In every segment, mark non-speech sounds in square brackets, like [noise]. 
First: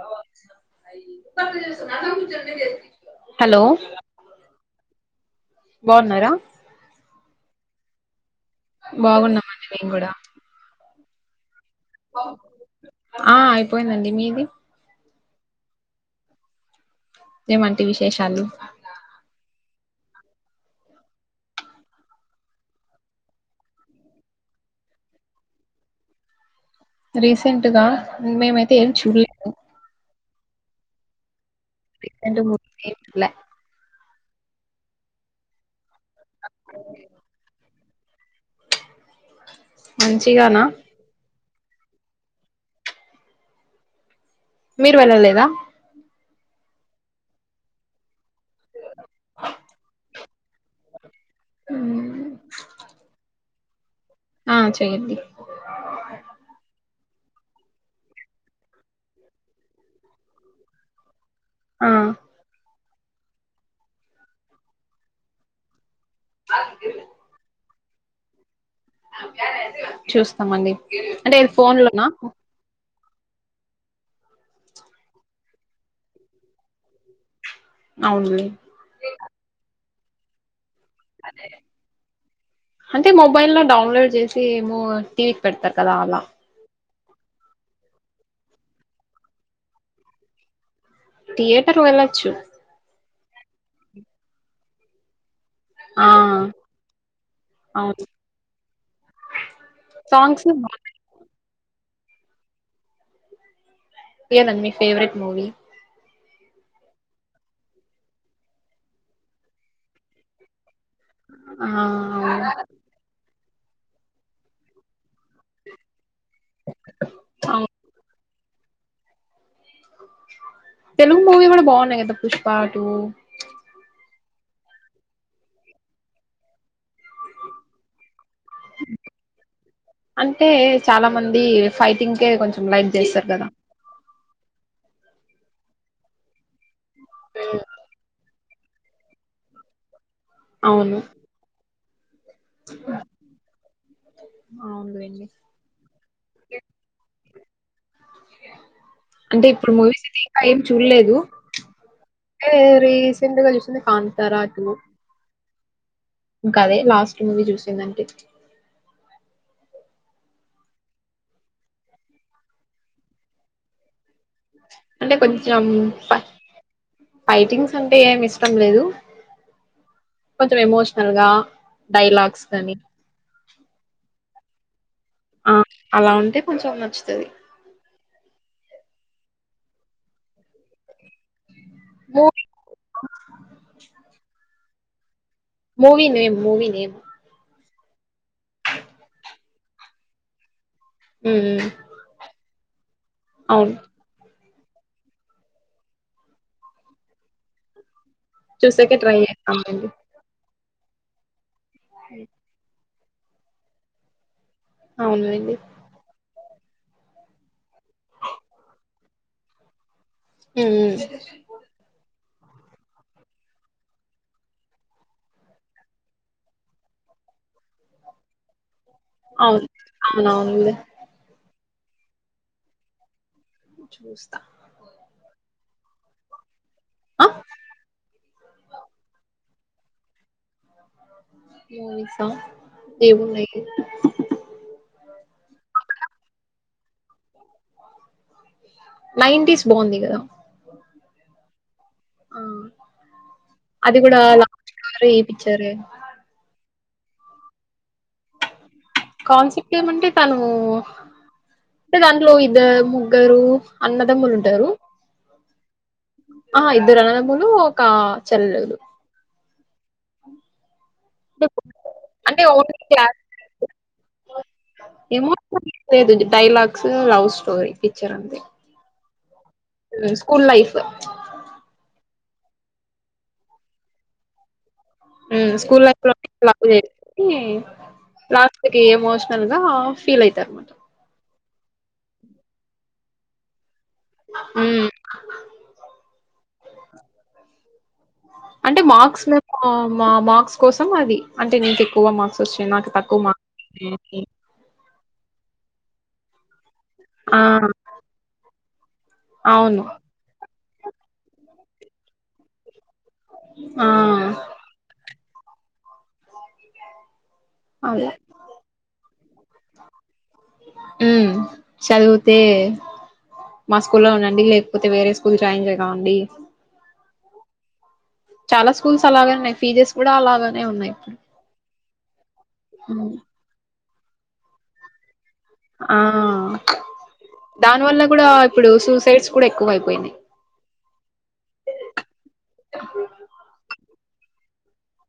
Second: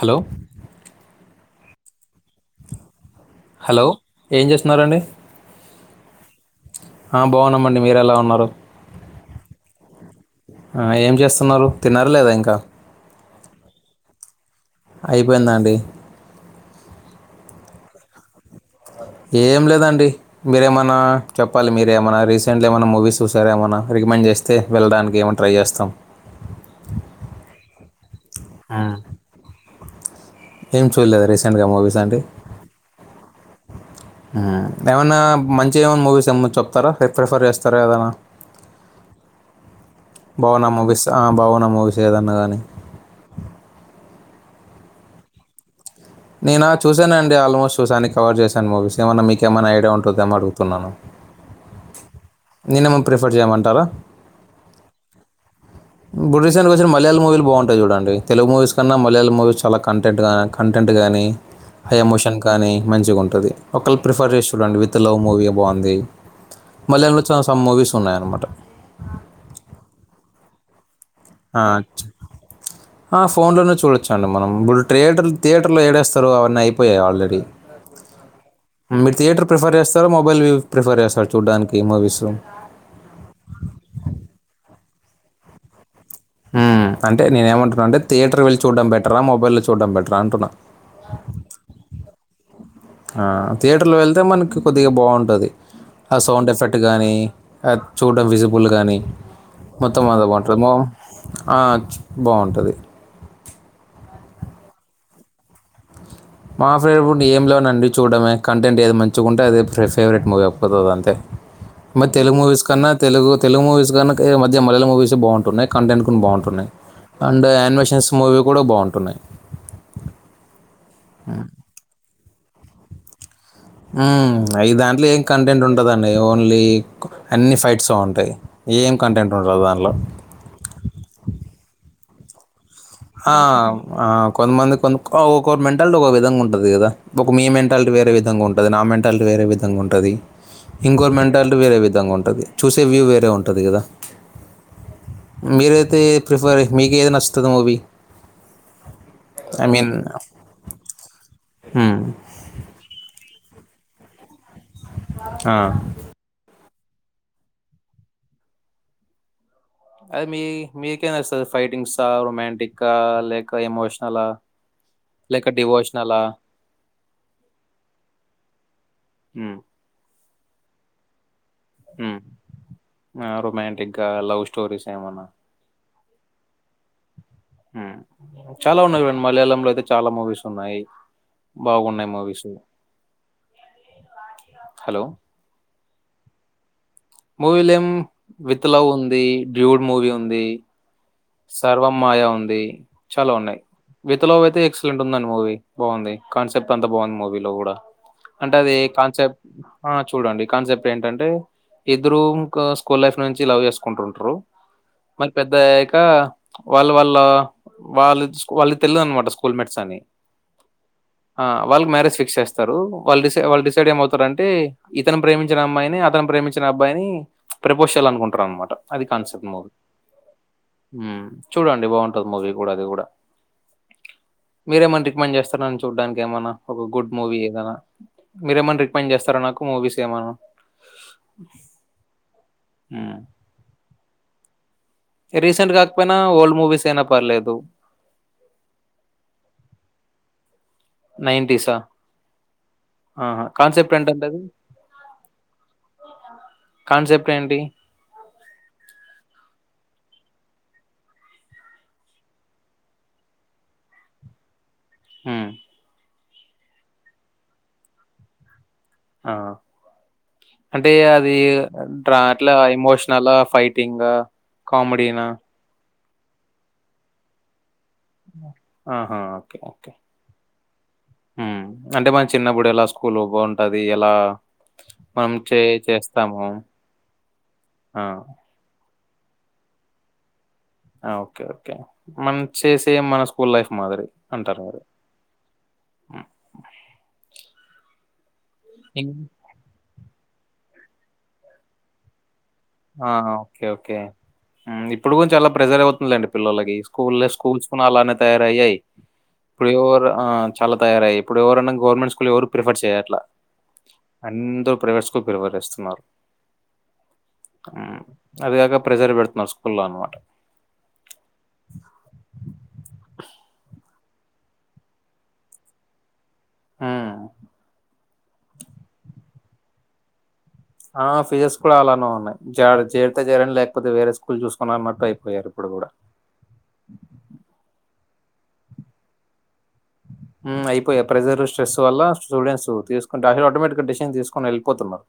Hello [unintelligible] hello ఏం చేస్తున్నారండి బాగున్నారా హ బాగున్నాంమండి మీరు ఎలా ఉన్నారు బాగున్నామండి మేము కూడా తున్నరు తిన్నారా లేదా ఇంకా ఆ అయిపోయిందండి మీది అయిపోయిందండి ఏమంటి విశేషాలు ఏం లేదండి మీరేమన్నా చెప్పాలి మీరేమనా రీసెంట్గా ఏమైన్నా మూవీస్ చూసార ఏమనా రికమెండ్ చేస్తే వెళ్ళడానికి ఏమన్నా ట్రై చేస్తాం రీసెంట్గా మేమైతే ఏం ఉమ్, చూడలేదు ఏం చూల్ లేదా రీస్ రీసెంట్ మూవీస్ [unintelligible] ఉమ్ ఏమనా మంచి చేవన్ మూవిస్ ఎ మన్నా చెప్తారా ప్రిఫర్ చేస్తారు సరే అదనా మంచిగానా బాగున్నా మూవీస్ బాగున్ ఆ మూవీస్ ఏదైనా కానీ మీరు వెళ్ళలేదా నేను చూశాన అండి ఆల్మోస్ట్ చూశాను కవర్ చేశాను మూవీస్ ఏమన్నా మీకేమైనా ఐడియా ఉంటుంద ఏమో అడుగుతున్నాను నినిమమ్ ప్రిఫర్ చేయంట తారా ఆ చెయ్యండి బ్రిటిష్షయానికి వచ్చిన మయాళ మూవీలు బాగుంటాయి చూడండి తెలుగు మూవీస్ కన్నా మలయాళ మూవీస్ చాలా కంటెంట్ కానీ కంటెంట్ కానీ ఆ హై ఎమోషన్ కానీ మంచిగా ఉంటుంది ఒకళ్ళు ప్రిఫర్ చేసి చూడండి విత్ లవ్ మూవీ బాగుంది మళయాళంలో చూడండి సమ్ మూవీస్ ఉన్నాయి అన్నమాట చూస్తామండి అంటే ఏది ఆ, ఫోన్ లోనా చ- ఫోన్లోనే చూడొచ్చు అండి మనం ఇప్పుడు థియేటర్ థియేటర్లో ఏడేస్తారు అవన్నీ అయిపోయాయి ఆల్రెడీ అవునులే మీరు థియేటర్ ప్రిఫర్ చేస్త స్తారా మొబైల్ యూజ్ అంటే మొబైల్ లో డౌన్లోడ్ చేసి ఏమో టీవి కి పెడుతారు కదా అలా ఆమ్ అంటే నేనేమంటన్నా అంటేథయటర్ వెళ్లి చూడం బెటరా మొబైల్ లో చూడడం బటర్ ఆ అంటున్నా థియేటర్ వెళ్ళొచ్చు ఆ థియేటర్లో వెళ్తే మనకి కొద్దిగా బాగుంటది ఆ సౌండ్ ఎఫెక్ట్ కానీ అవును చూడడం విజిబుల్ కానీ మొత్తం అంతా సాంగ్స్ బాగుంటుంది మో బాగున్నాయి. ఆ బాగుంటది ఇదే నా మీ ఫేవరెట్ మూవీ మా ఫేవరెట్ ఏం లోనండి చూడమే కంటెంట్ ఏది మంచిగా ఉంటే అదే ఫేవరెట్ మూవీ అయిపోతది అంతే ఆ మ తెలుగు అవును మూవీస్ కన్నా తెలుగు తెలుగు మూవీస్ కన్నా ఈ మద్య మలయాళం మూవీస్ బాంటన్నాయి కంటెంట్ బాగుంటున్నాయి అండ్ అవును ఆనిమేషన్స్ మూవీ కూడా బాగుంటున్నాయి. తెలుగు మూవీ కూడ బాగున్నాయి కదా పుష్పా టూ ఆమ్ అవి దాంట్లో ఏం కంటెంట్ ఉంటదండి ఓన్లీ అన్నీ ఫైట్స్ ఒ ఉంటాయి ఏం కంటెంట్ ఉండదు దాన్లో. గే కొంచ్ ఆ ఆ కొంతమంది కొన్ని ఆ ఒకొకరి మెంటాలిటీ ఒక విధంగ ఉంటది గదా ఒక మీ మెంటాలిటీ వేరే విధంగా ఉం అదే నా మెంటాలిటీ వేరే విధంగ ఉంటదీ. అవును ఇంకొరి మెంటాలిటీ వేరే విద్ ధంగ ఉం టది చూసే వ్యూ వేరే ఉంటది కదా. అవునులేండి మీరైతే ప్రిఫర్ మీకు ఏది నచ్చు తది మూవీ అంటే ఇప్పుడు మూవీస్ ఐతే ఇంకా ఏం చూడ్లేదు హ్మ రీసెంట్ గా చూసింది కాంతారా టూ ఆ అదే లాస్ట్ మూవీ చూసిందంటే అదే మీ మీకేం నచ్చుతాది ఫైటింగ్సా, రొమాంటిక్కా లేక ఎమోషనలా అంటే లేక కొంచెం ఫై డివోషనలా? ఫైటింగ్స్ అంటే ఏమి ఇష్టం లేదు హ్మ్. కొంచెం ఎమోషనల్ గా హ్మ డైలాగ్స్ కానీ రొమాంటిక్గా లవ్ స్ స్టోరీస్ ఏమాన్నా ఆ అలా ఉంటే కొంచెం నచ్చుతది హ్మ చాలా ఉన్నాయి చూడండి మలయాళంలో అయితే చాలా మూవీస్ ఉన్నాయి బాగున్నాయి movie movies hello movie name movie name movie name with love ఉందీ డ్యూడ్ మూవీ ఉందీ సర్వం మాయా ఉందీ చాలా ఉన్నాయి అవును విత లవ్ అయితే ఎక్సలెంట్ ఉందడి మూవీ బాగుంది కాన్సెప్ట్ అంతా బాగుంది మూవీలో కూడా అంటే అదీ చూసాకే ట్రై కాన్సెప్ట్ చేస్తాంలేండి ఆ చూడండి కాన్సెప్ట్ ఏంటంటే ఇద్దరు ఇంకాస్ స్కూల్ లైఫ్ నుంచి లవ్ చేసుకుంటుంటారు మరి అవునులేండి పెద్దయ్యాక వాళ్ళ వాళ్ళ వాళ్ళు వాళ్ళు తెలియదునమాట స్కూల్ మేట్స్ అని ఉమ్ ఆ వాళ్ళ కు మ్యారేజ్ పిక్స్ స్తారు వాళ్ళు డిసై వాళ్ళు డిసైడ్ ఏమవుతారంటే ఇతను ప్రేమించిన అమ్మాయిని అతను ప్రేమించిన అబ్బాయిని ప్రపోషల్ అనుకుంటారు అనమాట అవును అవున అవునులే హ్మ్. చూడండి బాగుంటది మూవి కూడా అది కూడా చూస్తా పని చేస్తారని చూడానికి ఏమన్నా ఒక గుడ్ ఆ మూవీ ఏదనా మీరేమన్నా రికమెండ్ చేస్తారా నాకు మూవీస్ ఏమన్నా మూవిస్ ఆ హ్మ్. ఏమున్నాయి రీసెంట్ కాకపోయినా ఓల్డ్ మూవీస్ అయినా పర్లేదు నైన్ంటీస్ బాగుంది కదా. నైన్టీస్ ఆ కాన్సెప్ట్ అది కూడా ఎంటంటది. లాస్ట్ లో ఏపిచ్చారే కాన్సెప్ట్ ఏంటి. కాన్సెప్ట్ ఏమంటే తను అంటే దాంట్లో ఇద్ద ముగ్గురు అన్నదమ్ములు ఉంటారు. ఉం ఆహా ఇద్దరు అన్నదములు ఒక చెల్ల. ఆ అంటే అది అంటే అంటే అట్లా ఓన్లీ క్లాస్ ఎమోషనల, ఫైటింగ్ ఆ కామెడీనా. ఏమో లేదు ఇది డైలాగ్స్ లవ్ స్టోరీ. పిక్చర్ అంతే, ఆ స్కూల్ లైఫ్ హ్మ్. అంటే మనం చిన్నప్పుడు ఎలా స్కూల్ బాగుంటది ఎలా మనం చే స్కూల్ లైఫ్ లో చేస్తాము. ఆ! లాస్ట్ కి మల్ గా ఫీల్ అయితరు. ఓకే ఓకే మన చేసేం మన స్కూల్. మాదిరి అంటరు. ఉమ్ అంటే మార్క్స్ మేము మా మార్క్స్ కోసం అది అంటే నీకు ఎక్కువ మార్క్స్ వచ్చాయి నాకు ఆ తక్కువ మార్క్స్ ఓకే ఓకే వచ్చాయని. ఇప్పుడు కూడా కోన్ ప్రెజర్ అవుతుంది లెండి పిల్లకి. స్కూల్ లో ఆ స్కూల్స్ కూడా అలానే తయారయ్యాయి. ఇప్పుడు అవును ఎవరు చాలా తయారయ్యాయి. ఇప్పుడు ఎవరన్నా, గవర్నమెంట్ స్కూల్ ఎవరు ప్రిఫర్ చేయరు. ఆ అందరూ ప్రవే ఎవరు వేస్తున్నారు. అలా అదిగకా ప్రెజర్. మా స్కూల్లల్ల. ఉమ్ చదివితే మా స్కూల్లో లో ఉండండి లేకపోతే వేరే స్కూల్ జాయిన్ చేయ కావండి. హ్మ్. చాలా స్కూల్స్ అలాగేన్నాయి. ఫీజెస్ కూడా అలాగ ఆ ఫిజెస్ కూడా అలానే ఉన్నాయి. హ్మ్. చేరితే జెరండి లేక పోతే వేరే స్కూల్ చూసుకోవాలన్నట్టు. ఆ దాని వల్ల కూడా ఇప్పుడు సూసైడ్స్. ఎక్కువ అయిపోయినాయి అయిపోయా ప్రెజర్ స్ట్రెస్ వల్ల స్టూడెంట్స్ తీసుకుొ అలు ఆటోమేటిక్ గా డిషన్ తీసుకొని ఎళ్ళిపో పోతున్నారు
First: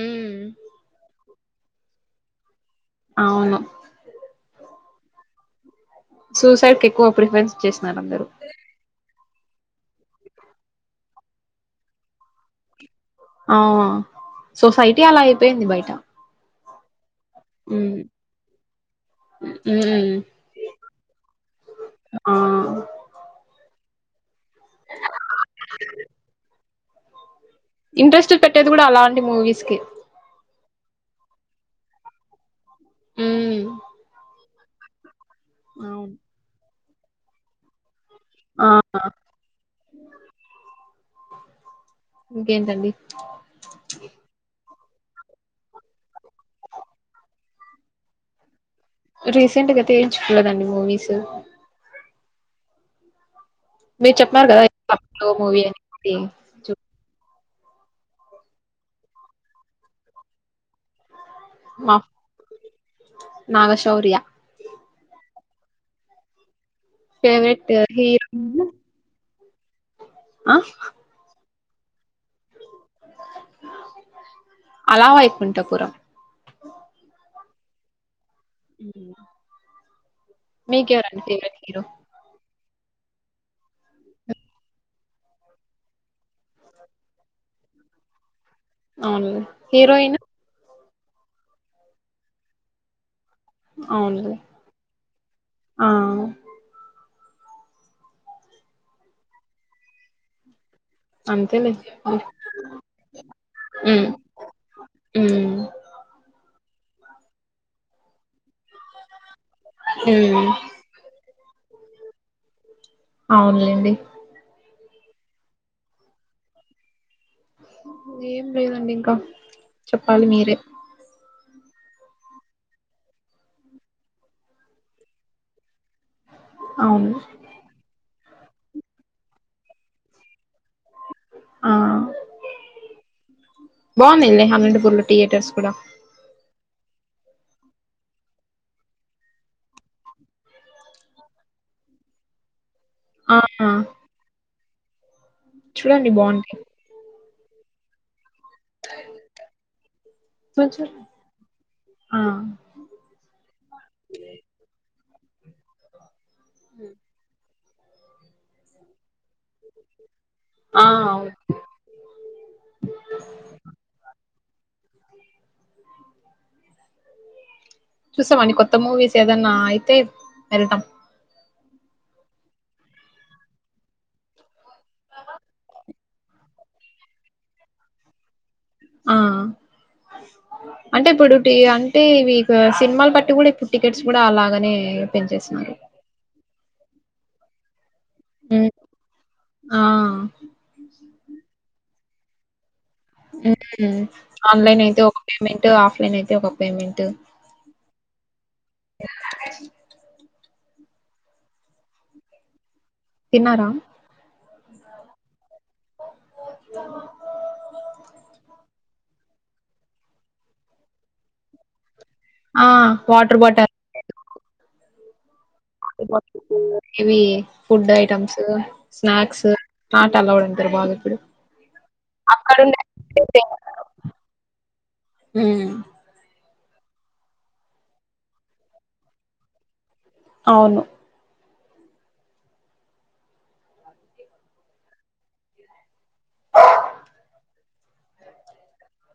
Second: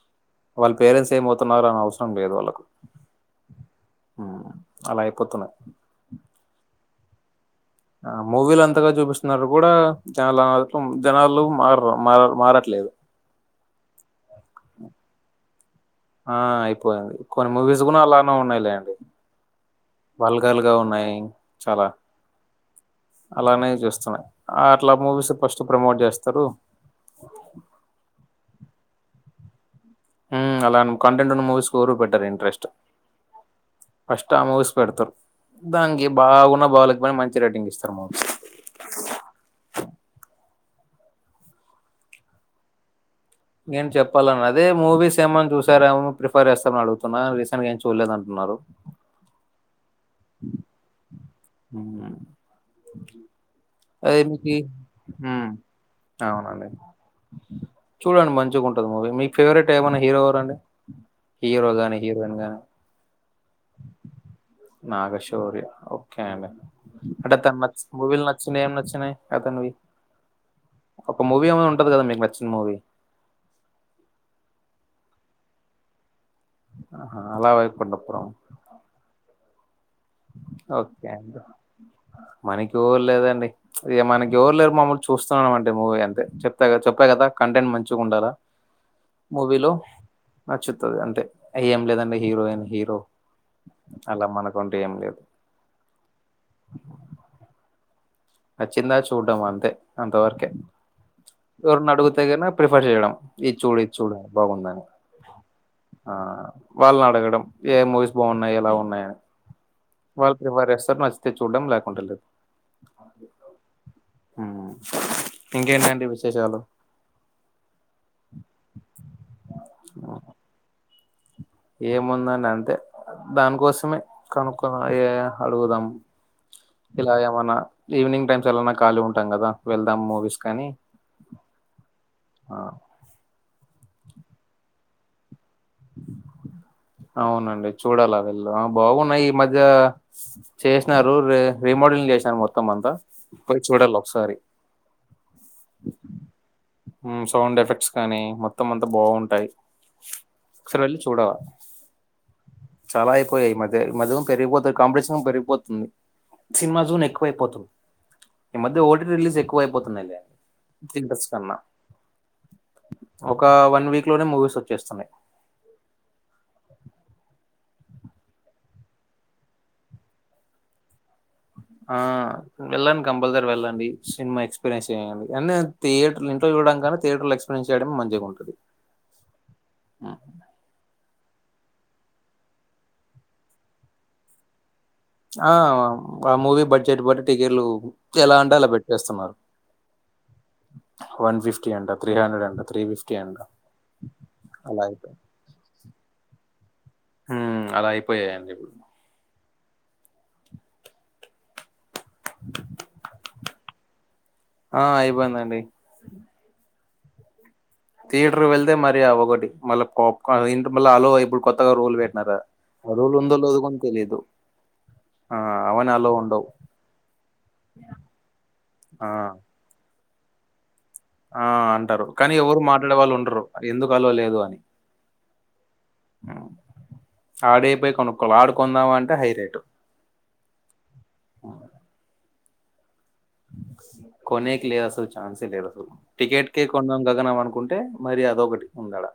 ఉమ్ వాళ్ళ పేరెట్స్ ఏమో న్నారు అని అవసరం లేదు వాళ్ళలకు అవును అలా అయ్యిపోతున్నాయి సూసైడ్ కి ఎక్కువ పెర్ఫర్ మూవీలు అంతగా చూపిస్తా కూడా జనాఅహల్పం జనాలు మారరు మారు మారట్లలేదు ఆ సొసైటీ అలా అయిపోయింది బయట ఆ అయిపోయి కొన్ని మూవీస్ ఉమ్ కూడా అలానే ఉన్నాయిలేండి ఉమ్ వల్గాల్గా ఉన్నాయి చాలా ఆ అలానే చేస్తున్నాయి అట్లా మూవీస్ ఫస్ట్ ప్రమోట్ చేస్తారు ఇంట్రెస్ట్ పెట్టేది కూడా అలాంటి మూవీస్ కి అలా కంటెంట్ ఉన్న మూవీస్ కి ఎవరు పెట్టారు ఇంట్రెస్ట్ ఉమ్ అస్తమావాస్ పెడుతారు దాంగ అవును బాగున్న బాాల మంచి రేటింగ్ ఇస్తారు మూవీస్ ఆ ఇంకేంటండి నేను చెప్పాలన్న అది అదే మూవీస్ ఏమన్నా చూసార ఏమో ప్రిఫర్ చేస్తామని అడుగుతున్నా రీసెంట్గా ఏం చూడలేదు అంటున్నారు రీసెంట్ గా వేయించుకోలేదా అండి మూవీస్ అ మీరు చెప్పినారు ఎనికి కదా అప్పట్లో మూవీ అనేది అవునండి చూ చూడండి మంచిగా ఉంటుంది మూవీ మీకు ఫేవరెట్ ఏమైనా హీరో ఎవరండి హీరో మా గాని హీరోయిన్ గాని నాగశౌర్య నాగష్ రీ ఓకే అండి ఫెవరెట్ హీరో వచ్చిన ఏం నచ్చినాయి అతను ఆ మూవి ఏమన్నా ఉంటంది కదా మీకు నచ్చిన మూవీ అలా వైకుంఠపురం ఆహా అలా వైకుంఠపురం, ఉ మీకు ఓకే ఎవరండీ అండి ఫేవరెట్ హీరో మనకి ఎవరు లేరండి మనకి ఎవరు లేరు మమ్మలు చూస్తున్నాన, అండి మూవీ అంతే చెప్తా చెప్పా కదా కంటెంట్ మంచిగా ఉండాలా, అవును హీరోయిన్ అంటే ఏం లేదండి హీరోయిన్, హీరో అలా అవునులే మనకుం లేదు ఆ నచ్చిందా చూడమా అంతే అంత వరకే అంతేలే ఎవరిని అడుగితే కనా ప్రిఫెర్ చేయడం, ఈది చూడు ఈది ఉమ్ చూడు బాగుందని ఉమ్ ఆ వాళ్ళుని అడగడం ఏ మూవీస్ బాగున్నా, ఎలా ఉన్నాయి. వాళ్ళు ఉమ్ ప్రిఫెర్ చేస్తారు, నచ్చితే చూడం లేకతే అంతే లే అవునులేండి ఇంకేంటండి విశేషాలు, ఏం లేదండి, ఇంకా చెప్పాలి మీరే ఏముందండి అంతే దానికోసమే కనక్కో అడుగుదాం, అవును ఇలా ఏమన్నా, ఈవినింగ్ టైమ్స్ ఎలాన్నా ఖాళీ ఉంటాం కదా, వెళ్దాం మూవీస్ కానీ ఆ బాగున్నాయా ఇడా హమంతపూర్లో, థియేటర్స్ కూడా అవునండి చూడాలా వెళ్ళు బాగున్నాయి. ఈ మధ్య చేసినారు రి రీమోడలింగ్ చేసినారు మొత్తం, మొత్తం అంతా ఆ పోయి చూడాలి ఒకసారి, చూడండి బాగుంటాయి. సౌండ్ ఎఫెక్ట్స్ కానీ మొత్తం మొత్తం అంతా బాగుంటాయి, చూ ఒకసారి చూ వెళ్ళి చూడవా ఆ చాలా అయిపోయాయి మధ్య మధ్యం పెరిగిపోతుంది కాంపిస్ మొత్తం పెరిగిపోతుంది. సినిమా జున్ ఎక్కువైపోతుంది. ఈ మధ్య ఓటీ రిలీజ్ ఎక్కు ఎక్కువైపోతున్నాయి, ఆ గాథెటర్ అవును కన్నా ఒక వన్ వీక్ లో మూవీస్ వచ్చేస్తున్నాయి. చూసావా అండీ కొత్త మూవీస్ ఏదన్నా అయితే వెళ్తాం, ఆ వెళ్ళండి. కంపల్సరీ వెళ్ళండి. సినిమా ఎక్స్. [unintelligible] థియేటర్ ఇంట్లో చూడటం కన్నా, థియేటర్లో ఎక్స్పీరియన్స్ చేయడం మంచిగా ఉంటది. ఆ ఆ [unintelligible] అంటే, ఇప్పుడు అంటే ఇవి సినిమాాల బట్టి కూడా ఇప్పుడు టికెట్స్ కూడా అలాగనే. ఆ పెంచేస్తున్నారు ఆ మూవీ బట్టి. స్టేట్ బట్టిటికెట్లు. ఎలా అంట అలా ఉమ్ పెట్టేస్తున్నారు. ఆ వన్ ఫిఫ్టీ అంట. త్రిహండ్రెడ్ అండ్ హ్మ్ అలా ఆన్లైన్ అయితే అయిపోయి ఒక పేమెంట్, ఆఫ్లైన్ అయితే ఒక పేమెంట్. హ్మ్ అలా అయిపోయాయండి ఇప్పుడు తిన్నారా? ఆ అయిపోయిందండి. [unintelligible] థియేటర్కి వెళ్తే మరీ ఆ ఒకటి, మళ్ళా పాప్ కార్న్... ఇంత మళ్ళా అలవ్ ఇప్పుడు కొత్తగా రూల్ పెట్. న్నర ఆ! అ రూల్ ఉందో వాటర్ లేదో బాటిల్ కూడా తెలీదు. ఆ అవని అలో ఉండవు [unintelligible] ఇవి ఫుడ్ ఐటమ్స్, ఆ స్నాక్స్. ఆట అలావడంటారు వారు. ఆ అంటారు కానీ, ఎవరు మాట్లాడే వాళ్ళు ఉండరు? ఎందుకు అలవ్ లేదు అని. హ్మ్. ఆడైపోయి కొనుక్కోల ఆడుకుందాం అంటే హై రేటు. అవును! ఆ కొనేక లేదు అసలు ఛాన్సే లేదు, అసలు టికెట్కే కొండం గగనం అనుకుంటే మరీ అదొకటి ఉందాడా?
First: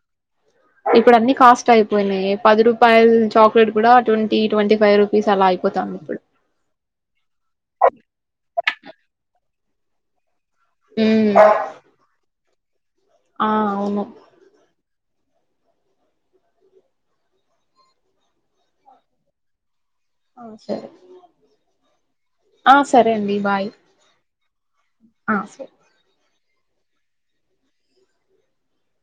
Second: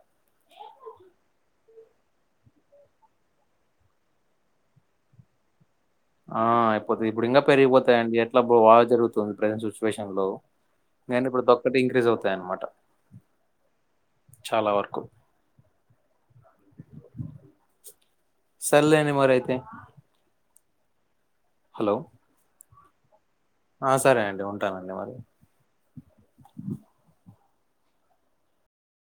ఇప్పుడు అన్ని కాస్ట్ అయిపోయినాయి. పది రూపాయలు చాక్లెట్ కూడా ట్వంటీ ట్వంటీ ఫైవ్ రూపీస్ అలా అయి.. ఆ! అయిపోతుంది ఇప్పుడు ఇంకా పెరిగిపోతాయిండి. ఎట్లాబ్బ వా జరుగుతుంది ప్రజెంట్ సిచ్యువేషన్ లో. నేను హ్మ్. ఇప్పుడు దొక్కటి ఇంక్రీజ్ అవుతాయి అన్నమాట. ఆ అవును. వరకు సర్లేండి మరైతే. ఆ సరే. హలో! ఆ సరే అండి. బాయ్. ఆ సరే అండి ఉంటానండి. మరి. ఆ! సరే.